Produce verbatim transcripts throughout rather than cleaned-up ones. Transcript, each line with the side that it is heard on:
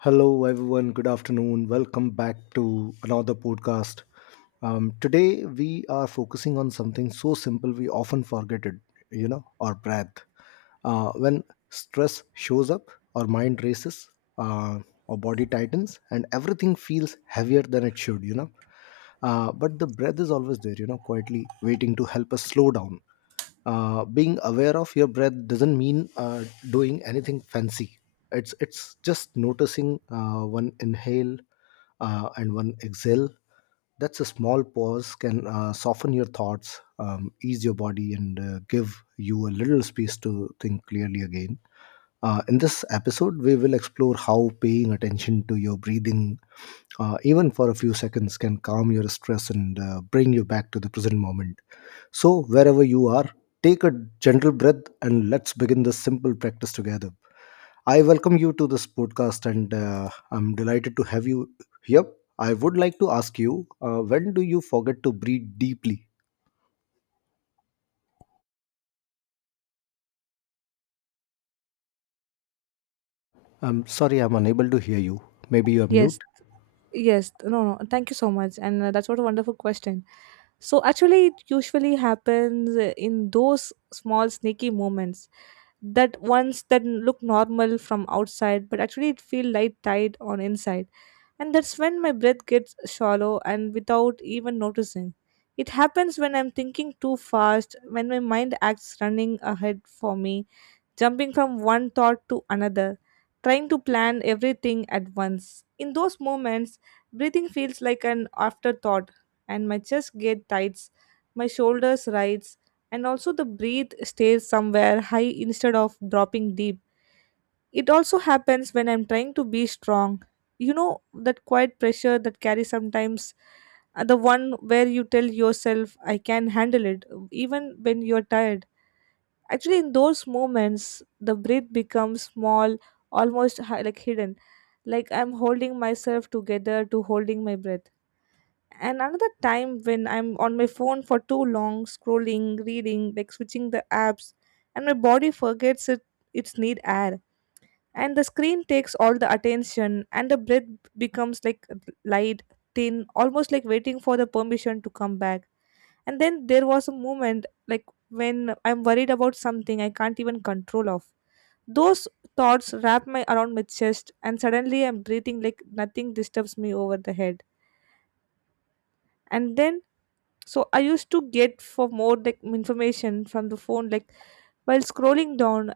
left: Hello, everyone. Good afternoon. Welcome back to another podcast. Um, today, we are focusing on something so simple we often forget it, you know, our breath. Uh, when stress shows up, our mind races, uh, our body tightens, and everything feels heavier than it should, you know. Uh, but the breath is always there, you know, quietly waiting to help us slow down. Uh, being aware of your breath doesn't mean uh, doing anything fancy. It's it's just noticing uh, one inhale uh, and one exhale. That's a small pause. Can uh, soften your thoughts, um, ease your body, and uh, give you a little space to think clearly again. Uh, in this episode we will explore how paying attention to your breathing, uh, even for a few seconds, can calm your stress and uh, bring you back to the present moment. So wherever you are, take a gentle breath and let's begin this simple practice together. I welcome you to this podcast, and uh, I'm delighted to have you here. I would like to ask you, uh, when do you forget to breathe deeply? I'm sorry, I'm unable to hear you. Maybe you're
right: Yes,
left: mute.
right: yes. No, no. Thank you so much. And uh, that's what a wonderful question. So actually, it usually happens uh, in those small sneaky moments, that ones that look normal from outside, but actually it feel light tight on inside, and that's when my breath gets shallow and without even noticing. It happens when I'm thinking too fast, when my mind acts running ahead for me, jumping from one thought to another, trying to plan everything at once. In those moments, breathing feels like an afterthought, and my chest gets tight, my shoulders rise, and also the breath stays somewhere high instead of dropping deep. It also happens when I'm trying to be strong. You know that quiet pressure that carries sometimes, uh, the one where you tell yourself I can handle it even when you're tired. Actually, in those moments, the breath becomes small, almost hi- like hidden. Like I'm holding myself together to holding my breath. And another time when I'm on my phone for too long, scrolling, reading, like switching the apps, and my body forgets it its need air. And the screen takes all the attention, and the breath becomes like light, thin, almost like waiting for the permission to come back. And then there was a moment like when I'm worried about something I can't even control of. Those thoughts wrap my around my chest and suddenly I'm breathing like nothing disturbs me over the head. And then, so I used to get for more like information from the phone, like while scrolling down,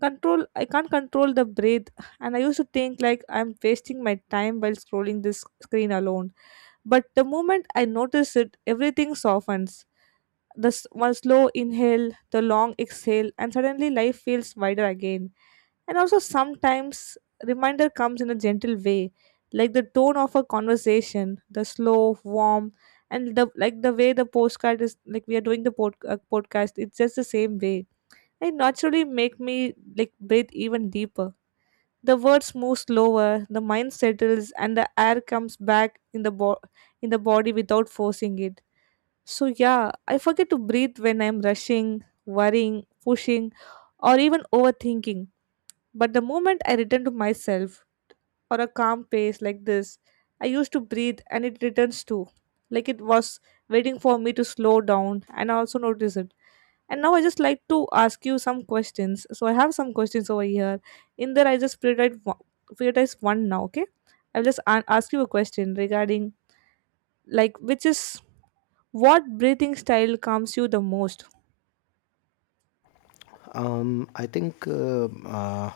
right: control I can't control the breath, and I used to think like I'm wasting my time while scrolling this screen alone. But the moment I notice it, everything softens. The s- one slow inhale, the long exhale, and suddenly life feels wider again. And also, sometimes reminder comes in a gentle way, like the tone of a conversation, the slow, warm, and the like the way the postcard is like we are doing the pod, uh, podcast. It's just the same way. It naturally make me like breathe even deeper. The words move slower, the mind settles, and the air comes back in the bo- in the body without forcing it. So yeah, I forget to breathe when I'm rushing, worrying, pushing, or even overthinking. But the moment I return to myself, or a calm pace like this. I used to breathe and it returns too, like it was waiting for me to slow down and I also notice it. And now I just like to ask you some questions. So I have some questions over here. In there, I just prioritize one, prioritize one now, okay? I'll just a- ask you a question regarding, like, which is what breathing style calms you the most?
left: Um, I think uh, uh,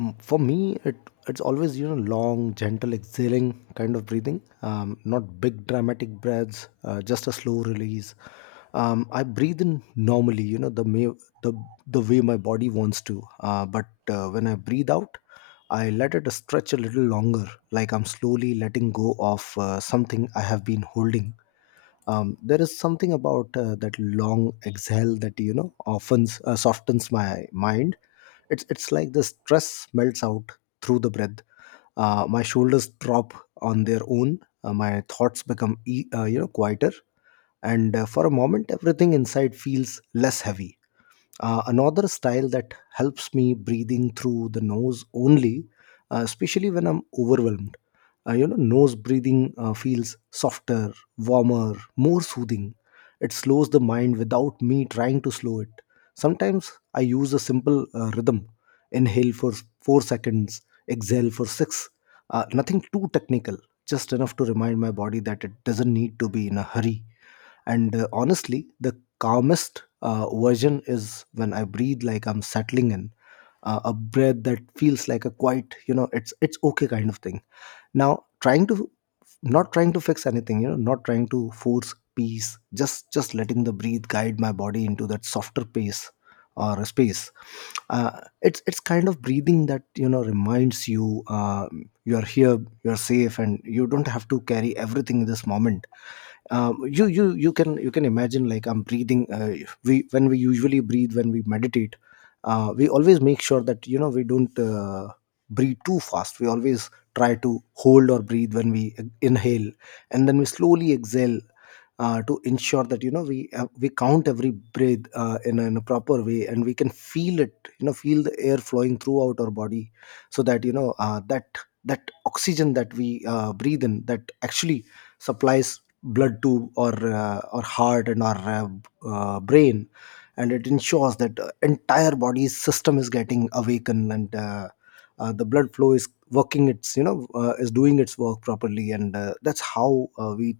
left: m- for me, it it's always, you know, long, gentle exhaling kind of breathing. Um, not big dramatic breaths, uh, just a slow release. Um, I breathe in normally, you know, the may, the the way my body wants to. Uh, but uh, when I breathe out, I let it stretch a little longer, like I'm slowly letting go of uh, something I have been holding. Um, there is something about uh, that long exhale that, you know, often uh, softens my mind. It's it's like the stress melts out through the breath. Uh, my shoulders drop on their own. Uh, my thoughts become e- uh, you know, quieter, and uh, for a moment everything inside feels less heavy. Uh, another style that helps me: breathing through the nose only, uh, especially when I'm overwhelmed. Uh, you know, nose breathing uh, feels softer, warmer, more soothing. It slows the mind without me trying to slow it. Sometimes I use a simple uh, rhythm: inhale for four seconds, exhale for six. Uh, nothing too technical, just enough to remind my body that it doesn't need to be in a hurry. And uh, honestly, the calmest uh, version is when I breathe like I'm settling in, uh, a breath that feels like a quiet, you know, it's it's okay kind of thing. Now, trying to Not trying to fix anything, you know, not trying to force peace, just just letting the breathe guide my body into that softer pace or space. Uh, it's it's kind of breathing that, you know, reminds you uh, you are here, you are safe, and you don't have to carry everything in this moment. Um, you you you can, you can imagine, like, I'm breathing. Uh, we When we usually breathe when we meditate, uh, we always make sure that, you know, we don't uh, breathe too fast. We always try to hold or breathe when we e-, inhale, and then we slowly exhale uh, to ensure that, you know, we uh, we count every breath uh, in, a, in a proper way, and we can feel it, you know, feel the air flowing throughout our body. So that, you know, uh, that that oxygen that we uh, breathe in, that actually supplies blood tube, or uh, our heart and our uh, b- uh, brain, and it ensures that uh, entire body system is getting awakened, and uh, uh, the blood flow is working its, you know, uh, is doing its work properly. And uh, that's how uh, we,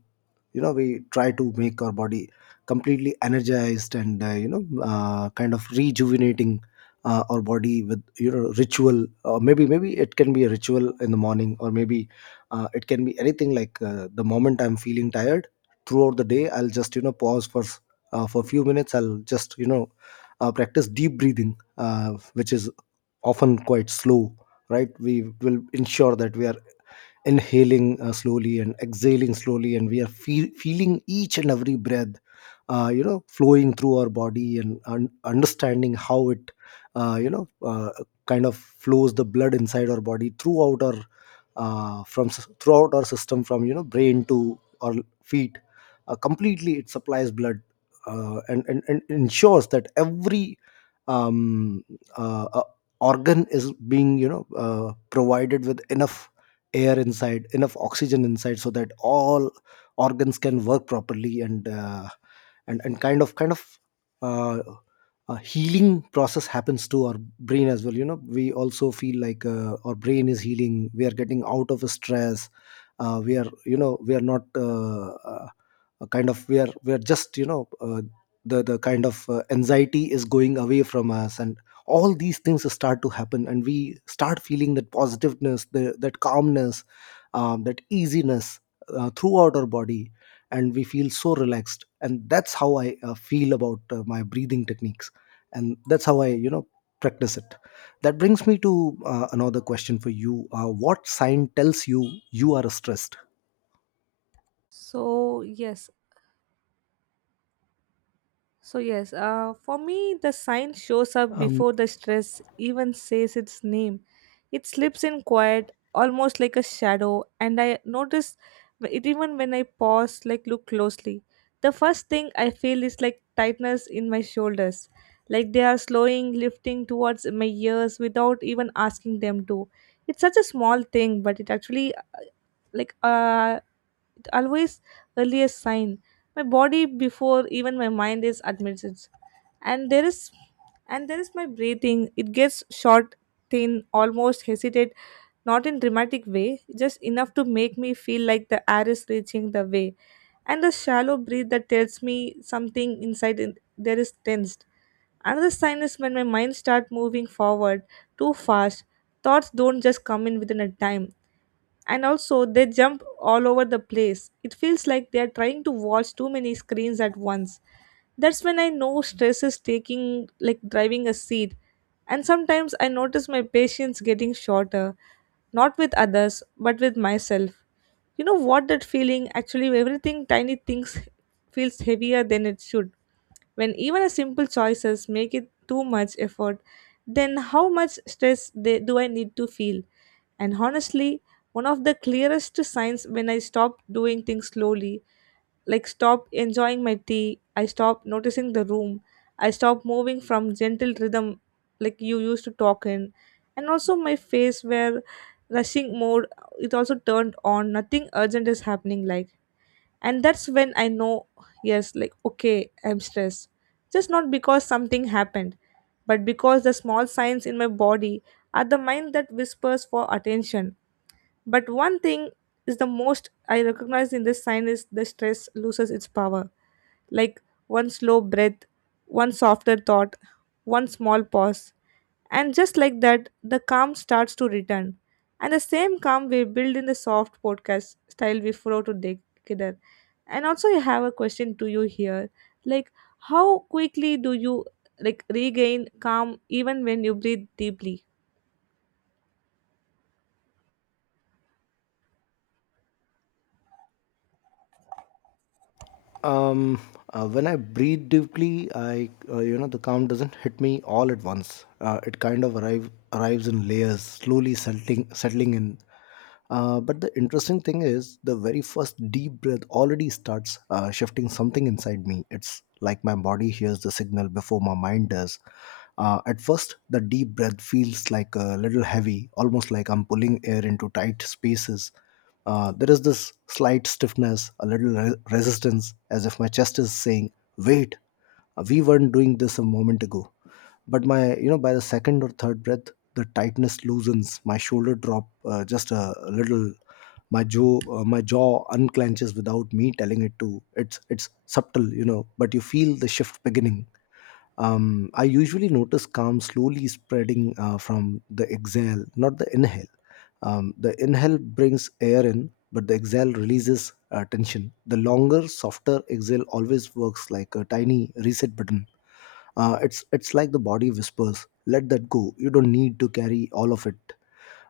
left: you know, we try to make our body completely energized and, uh, you know, uh, kind of rejuvenating uh, our body with, you know, ritual. Or maybe, maybe it can be a ritual in the morning, or maybe uh, it can be anything. Like uh, the moment I'm feeling tired throughout the day, I'll just, you know, pause for s- uh, for a few minutes. I'll just, you know, uh, practice deep breathing, uh, which is often quite slow, right? We will ensure that we are inhaling uh, slowly and exhaling slowly, and we are feel, feeling each and every breath uh, you know, flowing through our body, and un- understanding how it uh, you know uh, kind of flows the blood inside our body throughout our, uh, from s- throughout our system, from, you know, brain to our feet. Uh, completely it supplies blood, uh, and, and and ensures that every, um, uh, uh, organ is being, you know, uh, provided with enough air inside, enough oxygen inside, so that all organs can work properly. And uh, and and kind of kind of uh, a healing process happens to our brain as well. You know, we also feel like uh, our brain is healing, we are getting out of stress. Uh, we are, you know, we are not uh, uh, kind of we are we are just, you know, uh, the the kind of uh, anxiety is going away from us, and all these things start to happen, and we start feeling that positiveness, the, that calmness, um, that easiness uh, throughout our body, and we feel so relaxed. And that's how I uh, feel about uh, my breathing techniques, and that's how I, you know, practice it. That brings me to uh, another question for you. Uh, what sign tells you you are stressed?
right: So, yes, So yes, uh, for me, the sign shows up
left: Um,
right: before the stress even says its name. It slips in quiet, almost like a shadow, and I notice wh- it even when I pause, like look closely. The first thing I feel is like tightness in my shoulders, like they are slowing, lifting towards my ears without even asking them to. It's such a small thing, but it actually like uh, it always early a sign my body before even my mind is admits it. And there is and there is my breathing, it gets short, thin, almost hesitate, not in dramatic way, just enough to make me feel like the air is reaching the way, and the shallow breath that tells me something inside in, there is tensed. Another sign is when my mind starts moving forward too fast. Thoughts don't just come in within a time, and also they jump all over the place. It feels like they are trying to watch too many screens at once. That's when I know stress is taking like driving a seat. And sometimes I notice my patience getting shorter, not with others, but with myself. You know what that feeling actually everything tiny things feels heavier than it should. When even a simple choices make it too much effort, then how much stress they, do I need to feel? And honestly, one of the clearest signs when I stopped doing things slowly, like stopped enjoying my tea, I stopped noticing the room, I stopped moving from gentle rhythm like you used to talk in, and also my face where rushing mode it also turned on, nothing urgent is happening like. And that's when I know, yes, like okay, I'm stressed. Just not because something happened, but because the small signs in my body are the mind that whispers for attention. But one thing is the most I recognize in this sign is the stress loses its power. Like one slow breath, one softer thought, one small pause. And just like that, the calm starts to return. And the same calm we build in the soft podcast style we follow together. And also, I have a question to you here. Like, how quickly do you like regain calm even when you breathe deeply?
left: Um, uh, when I breathe deeply, I uh, you know, the calm doesn't hit me all at once. Uh, it kind of arrive, arrives in layers, slowly settling settling in. Uh, but the interesting thing is, the very first deep breath already starts uh, shifting something inside me. It's like my body hears the signal before my mind does. Uh, at first, the deep breath feels like a little heavy, almost like I'm pulling air into tight spaces. Uh, there is this slight stiffness, a little re- resistance, as if my chest is saying, "Wait, uh, we weren't doing this a moment ago." But my, you know, by the second or third breath, the tightness loosens. My shoulder drop uh, just a, a little. My jaw, uh, my jaw unclenches without me telling it to. It's it's subtle, you know, but you feel the shift beginning. um, I usually notice calm slowly spreading uh, from the exhale, not the inhale. Um, the inhale brings air in, but the exhale releases uh, tension. The longer, softer exhale always works like a tiny reset button. Uh, it's it's like the body whispers, "Let that go. You don't need to carry all of it."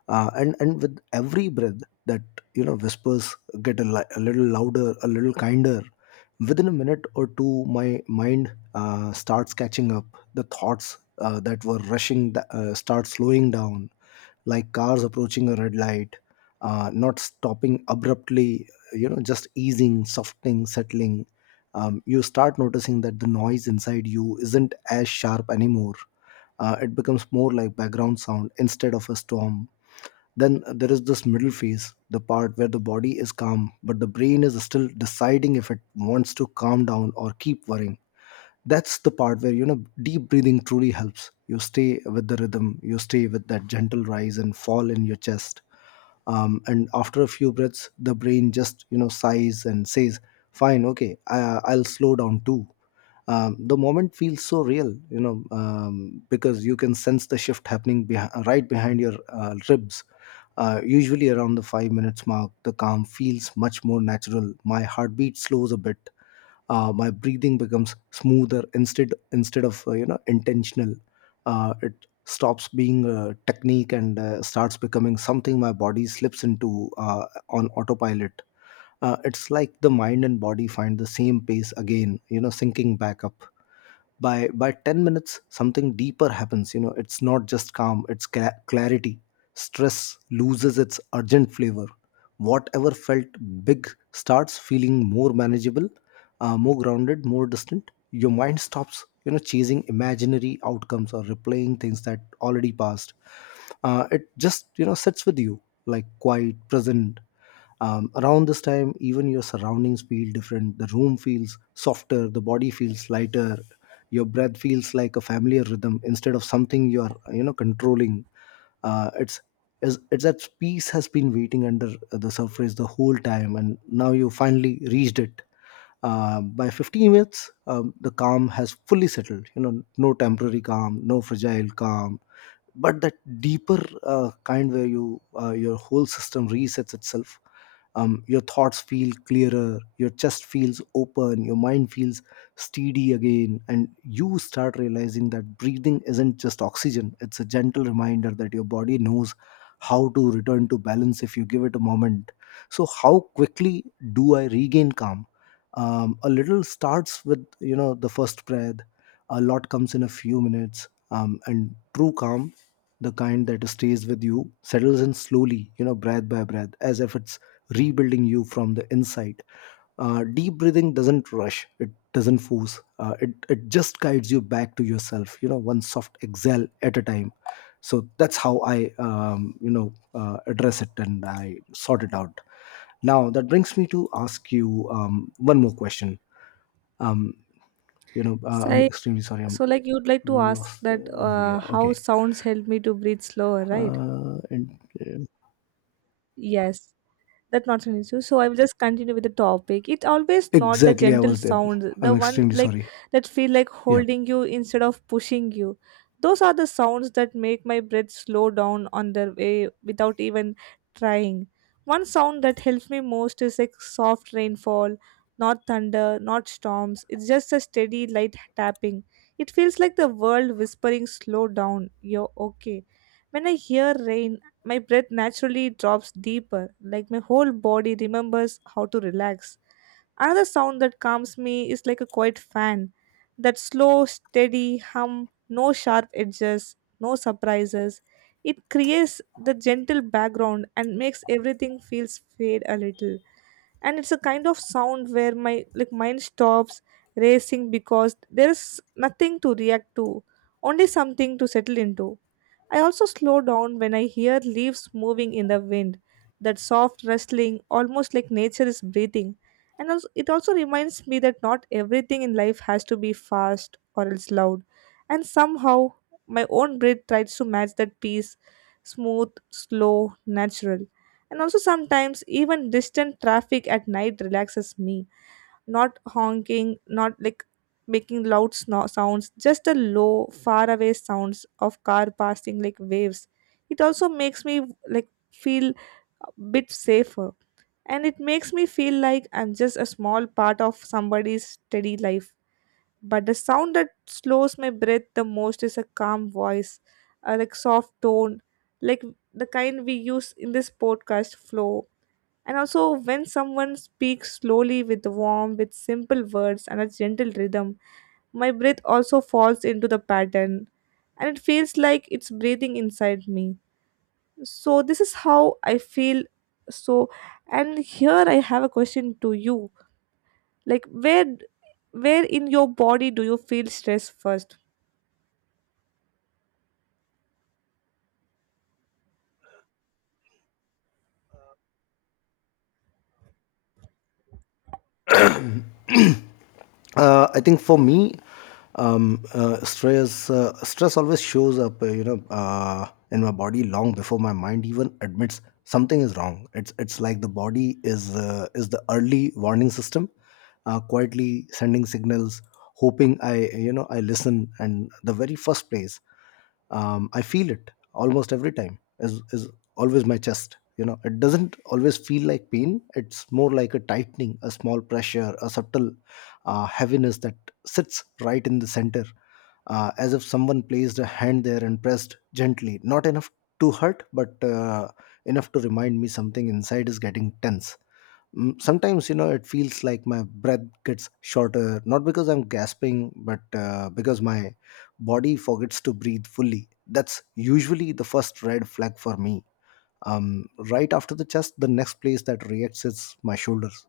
left: uh, and and with every breath that, you know, whispers get a, li- a little louder, a little kinder. Within a minute or two my mind uh, starts catching up. The thoughts uh, that were rushing th- uh, start slowing down, like cars approaching a red light, uh, not stopping abruptly, you know, just easing, softening, settling. Um, you start noticing that the noise inside you isn't as sharp anymore. Uh, it becomes more like background sound instead of a storm. Then uh, there is this middle phase, the part where the body is calm, but the brain is still deciding if it wants to calm down or keep worrying. That's the part where, you know, deep breathing truly helps. You stay with the rhythm, you stay with that gentle rise and fall in your chest. Um, and after a few breaths the brain just, you know, sighs and says, fine, okay, I, i'll slow down too. Um, the moment feels so real, you know, um, because you can sense the shift happening beh- right behind your uh, ribs. Uh, usually around the five minutes mark the calm feels much more natural. My heartbeat slows a bit. Uh, my breathing becomes smoother instead instead of, uh, you know, intentional. Uh, it stops being a technique and uh, starts becoming something my body slips into, uh, on autopilot. Uh, it's like the mind and body find the same pace again, you know, sinking back up. By by ten minutes something deeper happens, you know. It's not just calm, it's cla clarity. Stress loses its urgent flavor. Whatever felt big starts feeling more manageable, uh, more grounded, more distant. Your mind stops, you know, chasing imaginary outcomes or replaying things that already passed. Uh, it just, you know, sits with you, like quiet, present. Um, around this time even your surroundings feel different. The room feels softer, the body feels lighter, your breath feels like a familiar rhythm instead of something you are, you know, controlling. Uh, it's is it's that peace has been waiting under the surface the whole time, and now you finally reached it. Uh, by fifteen minutes um, the calm has fully settled, you know, no temporary calm No fragile calm, but that deeper uh, kind where you uh, your whole system resets itself. Um, your thoughts feel clearer, your chest feels open, your mind feels steady again, and you start realizing that breathing isn't just oxygen. It's a gentle reminder that your body knows how to return to balance if you give it a moment. So how quickly do I regain calm? Um, a little starts with you know the first breath, a lot comes in a few minutes, um, and true calm, the kind that stays with you, settles in slowly, you know breath by breath, as if it's rebuilding you from the inside. Uh, deep breathing doesn't rush, it doesn't force, uh, it, it just guides you back to yourself, you know, one soft exhale at a time. So that's how I, um, you know, uh, address it and I sort it out. Now, that brings me to ask you um, one more question. Um, you know, uh, I'm
right: Say,
left: extremely sorry,
right: so,
left: I'm
right: like, you'd like to ask
left: lost.
right: that
left: Uh, maybe, yeah,
right: uh, how
left: okay.
right: sounds help me to breathe slower, right?
left: Uh, and, uh,
right: Yes. That's not an issue. So I will just continue with the topic. It's always not the
left: exactly, I
right: gentle
left: was there.
right: sounds, the
left: I'm
right: one
left: extremely
right: like
left: sorry.
right: that feel like
left: Yeah.
right: holding you instead of pushing you. Those are the sounds that make my breath slow down on their way without even trying. One sound that helps me most is like soft rainfall, not thunder, not storms. It's just a steady light tapping. It feels like the world whispering slow down. You're okay. When I hear rain, my breath naturally drops deeper, like my whole body remembers how to relax. Another sound that calms me is like a quiet fan. That slow, steady hum, no sharp edges, no surprises. It creates the gentle background and makes everything feels fade a little. And it's a kind of sound where my like mind stops racing because there's nothing to react to, only something to settle into. I also slow down when I hear leaves moving in the wind, that soft rustling, almost like nature is breathing. And also, it also reminds me that not everything in life has to be fast or else loud. And somehow, my own breath tries to match that pace, smooth, slow, natural. And also, sometimes even distant traffic at night relaxes me. Not honking, not like making loud sno- sounds, just the low, far away sounds of car passing like waves. It also makes me like feel a bit safer, and it makes me feel like I'm just a small part of somebody's steady life. But the sound that slows my breath the most is a calm voice, a like soft tone, like the kind we use in this podcast flow. And also when someone speaks slowly with warmth, with simple words and a gentle rhythm, my breath also falls into the pattern and it feels like it's breathing inside me. So this is how I feel. So, and here I have a question to you, like where d- where in your body do you feel stress first?
left: uh, I think for me, um, uh, stress uh, stress always shows up, uh, you know, uh, in my body long before my mind even admits something is wrong. It's it's like the body is uh, is the early warning system, uh, quietly sending signals, hoping I you know I listen. And the very first place um, I feel it almost every time is is always my chest. You know, it doesn't always feel like pain, it's more like a tightening, a small pressure, a subtle uh, heaviness that sits right in the center, uh, as if someone placed a hand there and pressed gently, not enough to hurt, but uh, enough to remind me something inside is getting tense. Mm, sometimes you know it feels like my breath gets shorter, not because I'm gasping, but uh, because my body forgets to breathe fully. That's usually the first red flag for me. Um, right after the chest, the next place that reacts is my shoulders.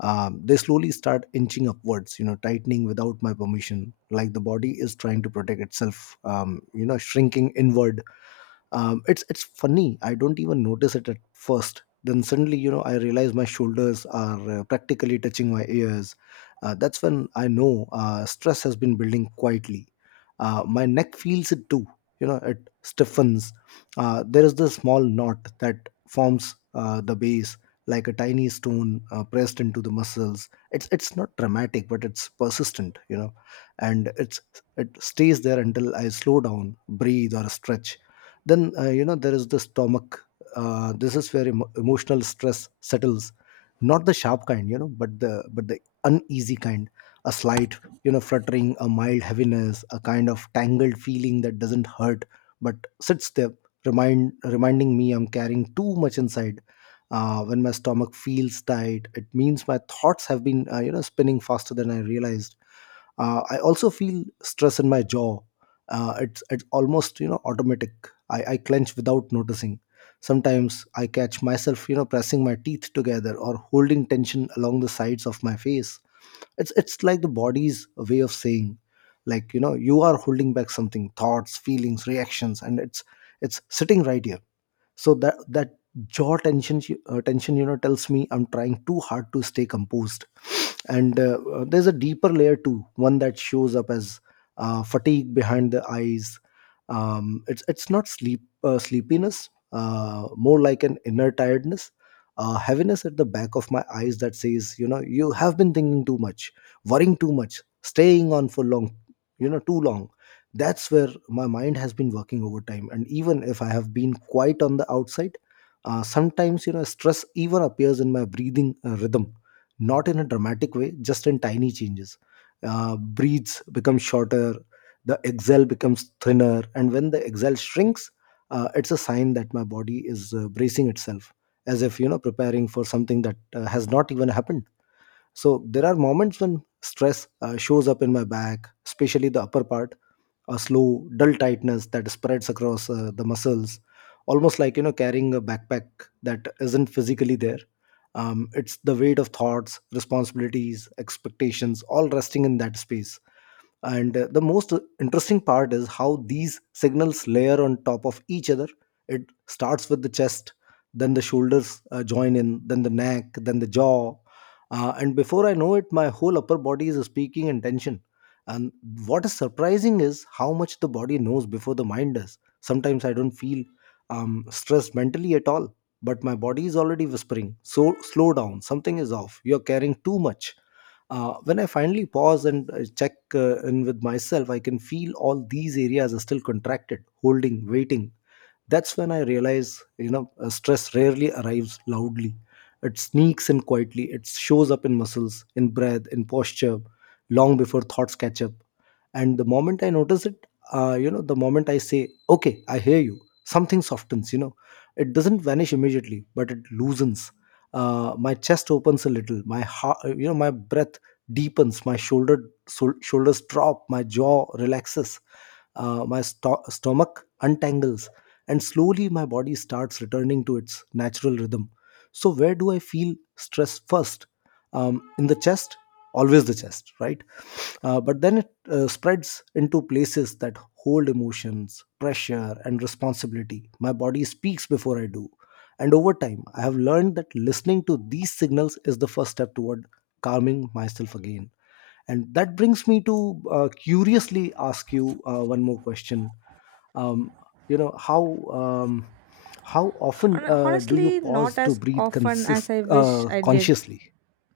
left: um, They slowly start inching upwards, you know, tightening without my permission, like the body is trying to protect itself, um, you know shrinking inward. Um, it's it's funny, I don't even notice it at first. Then suddenly, you know, I realize my shoulders are uh, practically touching my ears. Uh, that's when I know uh, stress has been building quietly. Uh, my neck feels it too, you know. It stiffens. Uh, there is this small knot that forms uh, the base, like a tiny stone uh, pressed into the muscles. It's it's not dramatic, but it's persistent, you know. And it's It stays there until I slow down, breathe, or stretch. Then uh, you know there is the stomach. Uh, this is where emo- emotional stress settles, not the sharp kind, you know, but the but the uneasy kind, a slight, you know, fluttering, a mild heaviness, a kind of tangled feeling that doesn't hurt but sits there, remind reminding me I'm carrying too much inside. Uh, when my stomach feels tight, it means my thoughts have been, uh, you know spinning faster than I realized. uh, I also feel stress in my jaw. Uh, it's it's almost, you know, automatic. I, I clench without noticing. Sometimes I catch myself, you know, pressing my teeth together or holding tension along the sides of my face. It's it's like the body's way of saying, like, you know, you are holding back something, thoughts, feelings, reactions, and it's it's sitting right here. So that that jaw tension, uh, tension you know, tells me I'm trying too hard to stay composed. And uh, uh, there's a deeper layer too, one that shows up as uh, fatigue behind the eyes. Um, it's it's not sleep uh, sleepiness, uh, more like an inner tiredness, uh, heaviness at the back of my eyes that says, you know, you have been thinking too much, worrying too much, staying on for long, you know, too long. That's where my mind has been working overtime, and even if I have been quiet on the outside, uh, sometimes, you know, stress even appears in my breathing uh, rhythm, not in a dramatic way, just in tiny changes. Uh, breaths become shorter, the exhale becomes thinner, and when the exhale shrinks, uh, it's a sign that my body is, uh, bracing itself, as if, you know, preparing for something that uh, has not even happened. So there are moments when stress uh, shows up in my back, especially the upper part, a slow, dull tightness that spreads across uh, the muscles, almost like, you know, carrying a backpack that isn't physically there. Um, it's the weight of thoughts, responsibilities, expectations, all resting in that space. And uh, the most interesting part is how these signals layer on top of each other. It starts with the chest, then the shoulders uh, join in, then the neck, then the jaw. Uh, and before I know it, my whole upper body is speaking in tension. And what is surprising is how much the body knows before the mind does. Sometimes I don't feel um, stressed mentally at all, but my body is already whispering, so slow down, something is off, you're caring too much. Uh, when I finally pause and uh, check uh, in with myself, I can feel all these areas are still contracted, holding, waiting. That's when I realize, you know, uh, stress rarely arrives loudly. It sneaks in quietly. It shows up in muscles, in breath, in posture, long before thoughts catch up. And the moment I notice it, uh, you know, the moment I say, okay, I hear you, something softens, you know. It doesn't vanish immediately, but it loosens. Uh, my chest opens a little. My heart, uh, you know, my breath deepens. My shoulder, sol- shoulders drop. My jaw relaxes, uh, my sto- stomach untangles, and slowly my body starts returning to its natural rhythm. So, where do I feel stress first? Um, in the chest, always the chest, right? Uh, but then it uh, spreads into places that hold emotions, pressure, and responsibility. My body speaks before I do. And over time, I have learned that listening to these signals is the first step toward calming myself again. And that brings me to uh, curiously ask you uh, one more question. um, you know how um, how often
right: Hon-
left: uh, do you
right: honestly not
left: pause to
right: as
left: breathe
right: often as
left: consist-
right: I wish
left: uh,
right: I did.
left: consciously?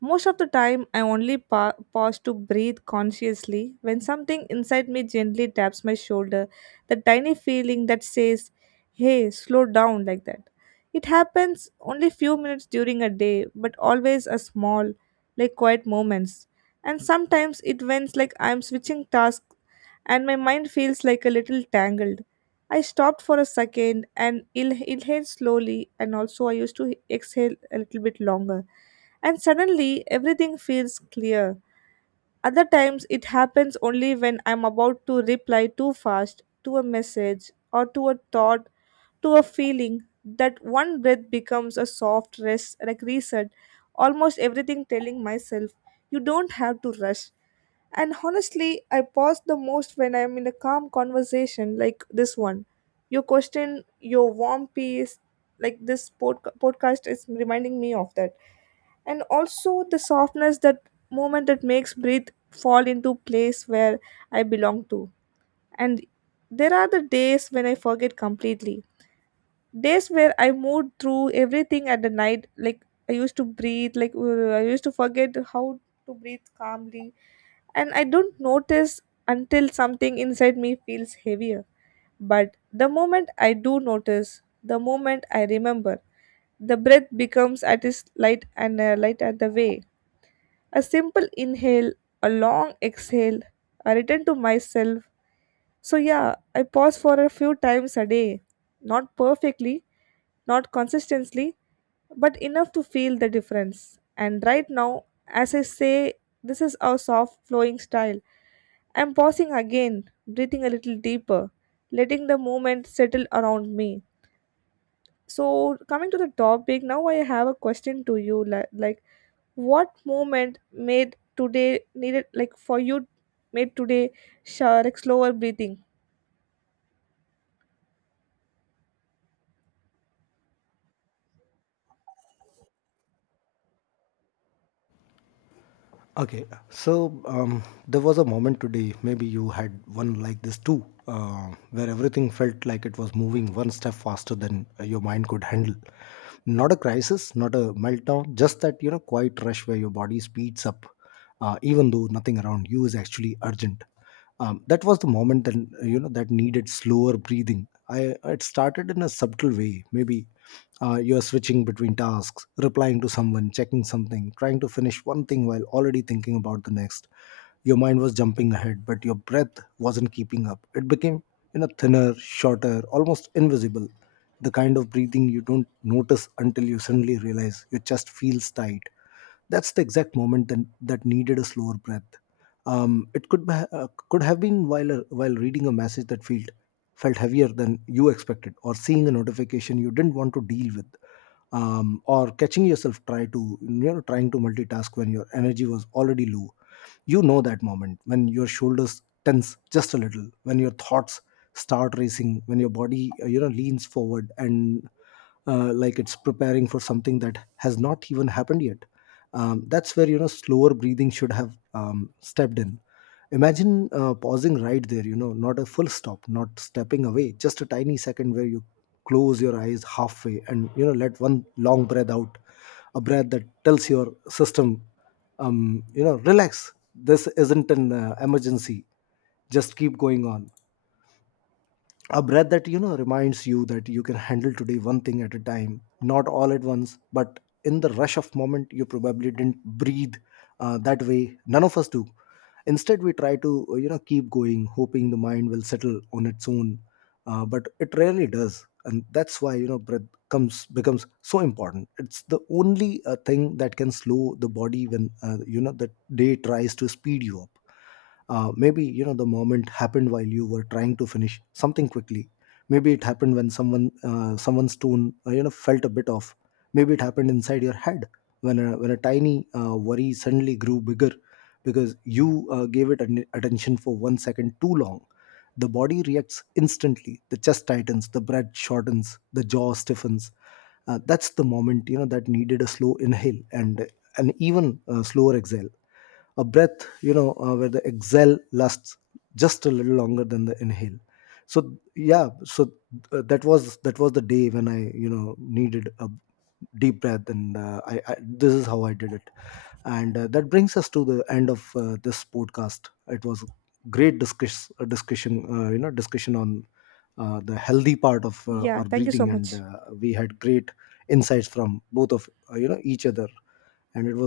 right: Most of the time, I only pa- pause to breathe consciously when something inside me gently taps my shoulder, the tiny feeling that says, hey, slow down like that. It happens only few minutes during a day, but always a small, like quiet moments. And sometimes it went like I'm switching tasks and my mind feels like a little tangled. I stopped for a second and inhale slowly, and also I used to exhale a little bit longer and suddenly everything feels clear. Other times it happens only when I'm about to reply too fast to a message or to a thought to a feeling, that one breath becomes a soft rest, like reset, almost everything telling myself, you don't have to rush. And honestly, I pause the most when I'm in a calm conversation like this one. Your question, your warm piece, like this podca- podcast is reminding me of that. And also the softness that moment that makes breathe fall into place where I belong to. And there are the days when I forget completely, days where I moved through everything at the night, like I used to breathe, like uh, I used to forget how to breathe calmly, and I don't notice until something inside me feels heavier. But the moment I do notice, the moment I remember, the breath becomes at its light and uh, light at the way. A simple inhale, a long exhale, a return to myself. So yeah, I pause for a few times a day, not perfectly, not consistently, but enough to feel the difference. And right now, as I say, this is our soft flowing style. I'm pausing again, breathing a little deeper, letting the movement settle around me. So, coming to the topic, now I have a question to you li- like, what moment made today needed, like, for you, made today sh- like slower breathing?
left: Okay, so um, there was a moment today, maybe you had one like this too, uh, where everything felt like it was moving one step faster than uh, your mind could handle. Not a crisis, not a meltdown, just that, you know, quiet rush where your body speeds up, uh, even though nothing around you is actually urgent. Um, that was the moment that, you know, that needed slower breathing. I It started in a subtle way, maybe uh, you are switching between tasks, replying to someone, checking something, trying to finish one thing while already thinking about the next. Your mind was jumping ahead, but your breath wasn't keeping up. It became, you know, thinner, shorter, almost invisible, the kind of breathing you don't notice until you suddenly realize your chest feels tight. That's the exact moment that, that needed a slower breath. Um, it could be, uh, could have been while uh, while reading a message that felt felt heavier than you expected, or seeing a notification you didn't want to deal with, um, or catching yourself try to you know trying to multitask when your energy was already low. You know, that moment when your shoulders tense just a little, when your thoughts start racing, when your body, uh, you know leans forward and uh, like it's preparing for something that has not even happened yet, um, that's where, you know, slower breathing should have um, stepped in. Imagine uh, pausing right there, you know, not a full stop, not stepping away, just a tiny second where you close your eyes halfway and, you know, let one long breath out, a breath that tells your system, um, you know, relax, this isn't an uh, emergency, just keep going on, a breath that, you know, reminds you that you can handle today, one thing at a time, not all at once. But in the rush of moment, you probably didn't breathe uh, that way. None of us do. Instead, we try to, uh, you know keep going, hoping the mind will settle on its own. Uh, but it rarely does, and that's why, you know, breath comes becomes so important. It's the only uh, thing that can slow the body when, uh, you know the day tries to speed you up. Uh, maybe, you know, the moment happened while you were trying to finish something quickly. Maybe it happened when someone uh, someone's tone uh, you know, felt a bit off. Maybe it happened inside your head, when a, when a tiny uh, worry suddenly grew bigger because you uh, gave it an attention for one second too long. The body reacts instantly. The chest tightens, the breath shortens, the jaw stiffens. Uh, that's the moment, you know, that needed a slow inhale and an even uh, slower exhale. A breath, you know uh, where the exhale lasts just a little longer than the inhale. So yeah, so uh, that was that was the day when I, you know, needed a deep breath, and uh, I, I this is how I did it. And uh, that brings us to the end of uh, this podcast. It was a great discuss, uh, discussion, uh, you know, discussion on uh, the healthy part of uh,
right: Yeah,
left: our
right: thank you so
left: breathing, and
right: much.
left: uh, we had great insights from both of, uh, you know each other. And it was